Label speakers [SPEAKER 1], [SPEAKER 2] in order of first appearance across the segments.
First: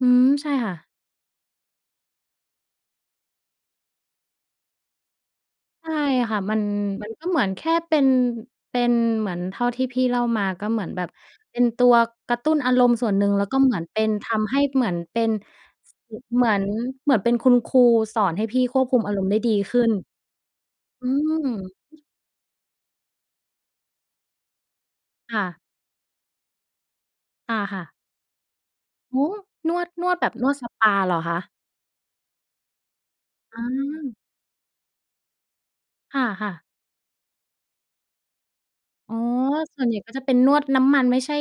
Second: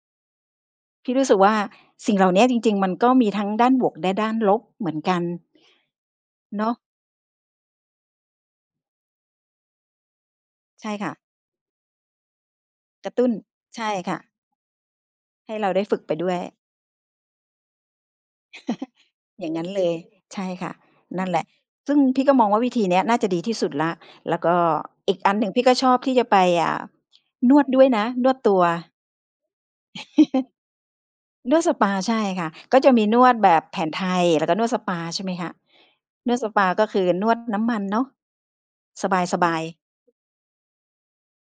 [SPEAKER 1] อืม ใช่ค่ะ
[SPEAKER 2] พี่รู้สึกว่า สิ่งเหล่าเนี้ยจริง ๆ มันก็มีทั้งด้านบวกและด้านลบเหมือนกัน
[SPEAKER 1] ใช่ค่ะ มัน
[SPEAKER 2] เนาะ
[SPEAKER 1] มันก็เหมือนแค่เป็น เป็นเหมือนเท่าที่พี่เล่ามา ก็เหมื
[SPEAKER 2] ใช
[SPEAKER 1] อน
[SPEAKER 2] ่
[SPEAKER 1] แบ
[SPEAKER 2] ค
[SPEAKER 1] บ
[SPEAKER 2] ่ะ
[SPEAKER 1] เป็นตัวกระตุ้นอารมณ์ส
[SPEAKER 2] ก
[SPEAKER 1] ่ว
[SPEAKER 2] ระ
[SPEAKER 1] น
[SPEAKER 2] ต
[SPEAKER 1] หน
[SPEAKER 2] ุ
[SPEAKER 1] ึ่
[SPEAKER 2] ้น
[SPEAKER 1] ง แล้วก็ เหมือ
[SPEAKER 2] ใช
[SPEAKER 1] น
[SPEAKER 2] ่
[SPEAKER 1] เป็น
[SPEAKER 2] ค่
[SPEAKER 1] ท
[SPEAKER 2] ะ
[SPEAKER 1] ำให้เหมือนเป็น
[SPEAKER 2] ให้เราได้ฝึกไป
[SPEAKER 1] อ
[SPEAKER 2] ด้วย
[SPEAKER 1] เหมือน เหมือนเป็นคุณครูสอนให้พี่ควบคุมอารมณ์ได้
[SPEAKER 2] อย่
[SPEAKER 1] ดี
[SPEAKER 2] างงั้น
[SPEAKER 1] ขึ
[SPEAKER 2] เ
[SPEAKER 1] ้
[SPEAKER 2] ล
[SPEAKER 1] น
[SPEAKER 2] ย ใช่ค่ะ
[SPEAKER 1] อื
[SPEAKER 2] นั่นแหละ
[SPEAKER 1] ม
[SPEAKER 2] ซึ่งพี่ก็มองว่า วิธีเนี้ยน่าจะดีที่สุดแล้ว แล้วก็อีกอั
[SPEAKER 1] ค
[SPEAKER 2] น
[SPEAKER 1] ่
[SPEAKER 2] หนึ่ง
[SPEAKER 1] ะ
[SPEAKER 2] พี่ก็ชอบที่จะไป อ่า
[SPEAKER 1] อ
[SPEAKER 2] น
[SPEAKER 1] า
[SPEAKER 2] วด
[SPEAKER 1] ค
[SPEAKER 2] ด
[SPEAKER 1] ่
[SPEAKER 2] ้ว
[SPEAKER 1] ะ
[SPEAKER 2] ยนะ นวดตัว
[SPEAKER 1] โอ้โฮ นวด นวดแบบนวดสปาเหรอคะ?
[SPEAKER 2] นวดสปา ใช่ค่ะ ก็จะมีนวดแบ
[SPEAKER 1] อ
[SPEAKER 2] บแผนไท
[SPEAKER 1] า
[SPEAKER 2] ย แล้วก็นวดสปา ใช่ไหมคะ
[SPEAKER 1] ค
[SPEAKER 2] นวดส
[SPEAKER 1] ่ะ
[SPEAKER 2] ป
[SPEAKER 1] ๆ
[SPEAKER 2] า ก็คือนวดน้ำมันเนาะ
[SPEAKER 1] อ๋อ
[SPEAKER 2] สบาย ๆ
[SPEAKER 1] ส่วนใหญ่ก็จะเป็นนวดน้ำมัน ไม่ใช่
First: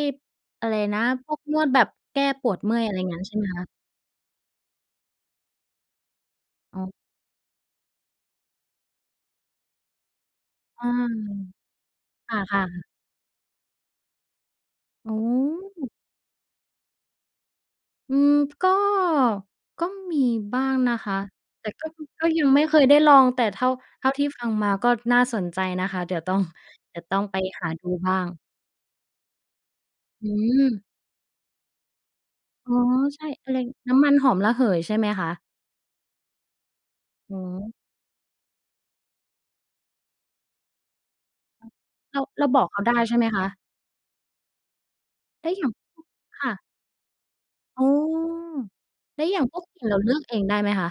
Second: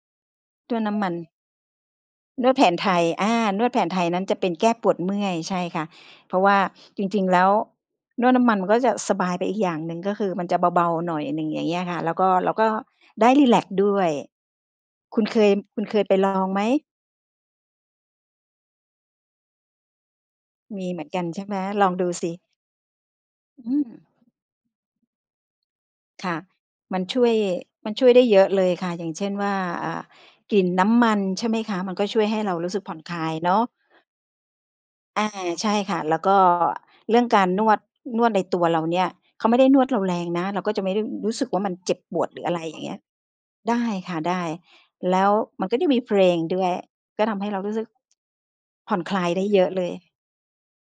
[SPEAKER 1] อะ
[SPEAKER 2] น
[SPEAKER 1] ไร
[SPEAKER 2] วด น้
[SPEAKER 1] นะ
[SPEAKER 2] ำมัน
[SPEAKER 1] พวกนวดแบบแก้
[SPEAKER 2] น
[SPEAKER 1] ป
[SPEAKER 2] ว
[SPEAKER 1] ว
[SPEAKER 2] ด
[SPEAKER 1] ด
[SPEAKER 2] แผ
[SPEAKER 1] เม
[SPEAKER 2] น
[SPEAKER 1] ื่อย
[SPEAKER 2] ไท
[SPEAKER 1] อะไร
[SPEAKER 2] ย
[SPEAKER 1] งั้
[SPEAKER 2] อ
[SPEAKER 1] นใช
[SPEAKER 2] า
[SPEAKER 1] ่ไหม
[SPEAKER 2] น
[SPEAKER 1] คะ?
[SPEAKER 2] วดแผนไทยนั้นจะเป็นแก้ปวดเมื่อย ใช่ค่ะ เพราะว่า
[SPEAKER 1] อ๋อ
[SPEAKER 2] จริง ๆ แล้ว นวดน้ำมันมันก็จะสบายไปอีกอย่างหนึ่ง ก็คือมันจะ
[SPEAKER 1] ใ
[SPEAKER 2] เ
[SPEAKER 1] ช
[SPEAKER 2] บ
[SPEAKER 1] ่
[SPEAKER 2] า ๆ หน่อยหนึ่ง อย่างเงี้ยค่ะ แล้วก็ แล้
[SPEAKER 1] ค
[SPEAKER 2] ว
[SPEAKER 1] ่
[SPEAKER 2] ก
[SPEAKER 1] ะ
[SPEAKER 2] ็
[SPEAKER 1] ๆ
[SPEAKER 2] ได้รีแลกซ์ด้วย
[SPEAKER 1] อ๋
[SPEAKER 2] คุณเคย คุณ
[SPEAKER 1] อ
[SPEAKER 2] เคยไปลองไหม?
[SPEAKER 1] อืม ก็ ก็มีบ้าง
[SPEAKER 2] มี
[SPEAKER 1] นะ
[SPEAKER 2] เหมื
[SPEAKER 1] ค
[SPEAKER 2] อน
[SPEAKER 1] ะ
[SPEAKER 2] กันใช่ไหม?
[SPEAKER 1] แต่ก
[SPEAKER 2] ล
[SPEAKER 1] ็
[SPEAKER 2] องดู
[SPEAKER 1] ก
[SPEAKER 2] ส
[SPEAKER 1] ็
[SPEAKER 2] ิ
[SPEAKER 1] ยังไม่เคยได้ลอง แต่เท่
[SPEAKER 2] อ
[SPEAKER 1] า
[SPEAKER 2] ื
[SPEAKER 1] เท
[SPEAKER 2] ม
[SPEAKER 1] ่าที่ฟังมาก็น่าสนใจนะคะ เดี๋ยว
[SPEAKER 2] ค
[SPEAKER 1] ต
[SPEAKER 2] ่
[SPEAKER 1] ้
[SPEAKER 2] ะ
[SPEAKER 1] อง เด
[SPEAKER 2] ม
[SPEAKER 1] ี
[SPEAKER 2] ั
[SPEAKER 1] ๋
[SPEAKER 2] น
[SPEAKER 1] ยวต
[SPEAKER 2] ช
[SPEAKER 1] ้อ
[SPEAKER 2] ่
[SPEAKER 1] ง
[SPEAKER 2] วย
[SPEAKER 1] ไปหาด
[SPEAKER 2] ม
[SPEAKER 1] ู
[SPEAKER 2] ันช่ว
[SPEAKER 1] บ
[SPEAKER 2] ย
[SPEAKER 1] ้า
[SPEAKER 2] ได้เ
[SPEAKER 1] ง
[SPEAKER 2] ยอะเลยค่ะ อย่างเช่นว่า อ่า
[SPEAKER 1] อื
[SPEAKER 2] กลิ่นน
[SPEAKER 1] ม
[SPEAKER 2] ้ำมัน ใช่ไหมคะ มันก็ช่วยให้เรารู
[SPEAKER 1] อ
[SPEAKER 2] ้
[SPEAKER 1] ๋อ
[SPEAKER 2] สึกผ่อนคล
[SPEAKER 1] ใช
[SPEAKER 2] า
[SPEAKER 1] ่
[SPEAKER 2] ยเ
[SPEAKER 1] อ
[SPEAKER 2] น
[SPEAKER 1] ะ
[SPEAKER 2] า
[SPEAKER 1] ไร
[SPEAKER 2] ะ
[SPEAKER 1] น้ำมันหอมระเหย ใช่ไหม
[SPEAKER 2] อ
[SPEAKER 1] ค
[SPEAKER 2] า
[SPEAKER 1] ะ?
[SPEAKER 2] ใช่ค่ะ แล้วก็เรื่อง
[SPEAKER 1] โอ้
[SPEAKER 2] การ
[SPEAKER 1] โ
[SPEAKER 2] น
[SPEAKER 1] ฮ
[SPEAKER 2] วด นวดในตัวเราเนี่ย เขาไม่ได้นวดเราแรงนะ เราก็จะไม่ได้ อ รู้สึกว่า มันเจ็บป
[SPEAKER 1] เรา
[SPEAKER 2] วด หร
[SPEAKER 1] เ
[SPEAKER 2] ื
[SPEAKER 1] ร
[SPEAKER 2] อ
[SPEAKER 1] า
[SPEAKER 2] อะไ
[SPEAKER 1] บ
[SPEAKER 2] ร
[SPEAKER 1] อก
[SPEAKER 2] อ
[SPEAKER 1] เ
[SPEAKER 2] ย
[SPEAKER 1] ข
[SPEAKER 2] ่า
[SPEAKER 1] า
[SPEAKER 2] งเ
[SPEAKER 1] ไ
[SPEAKER 2] งี
[SPEAKER 1] ด
[SPEAKER 2] ้ย
[SPEAKER 1] ้ ใช่ไหมคะ?
[SPEAKER 2] ได้ค่ะ ได้ แล้ว
[SPEAKER 1] แล้วอย
[SPEAKER 2] มั
[SPEAKER 1] ่
[SPEAKER 2] น
[SPEAKER 1] าง
[SPEAKER 2] ก็จะมีเพลง
[SPEAKER 1] ค่
[SPEAKER 2] ด
[SPEAKER 1] ะ
[SPEAKER 2] ้วย ก็ทำให้เรารู้ส
[SPEAKER 1] อ๋
[SPEAKER 2] ึ
[SPEAKER 1] อ
[SPEAKER 2] ก ผ่อนคล
[SPEAKER 1] แล้
[SPEAKER 2] า
[SPEAKER 1] ว
[SPEAKER 2] ย
[SPEAKER 1] อย
[SPEAKER 2] ไ
[SPEAKER 1] ่
[SPEAKER 2] ด
[SPEAKER 1] า
[SPEAKER 2] ้
[SPEAKER 1] งพ
[SPEAKER 2] เย
[SPEAKER 1] วก
[SPEAKER 2] อะ
[SPEAKER 1] กล
[SPEAKER 2] เล
[SPEAKER 1] ิ่น
[SPEAKER 2] ย
[SPEAKER 1] เราเลือกเองได้ไหมคะ?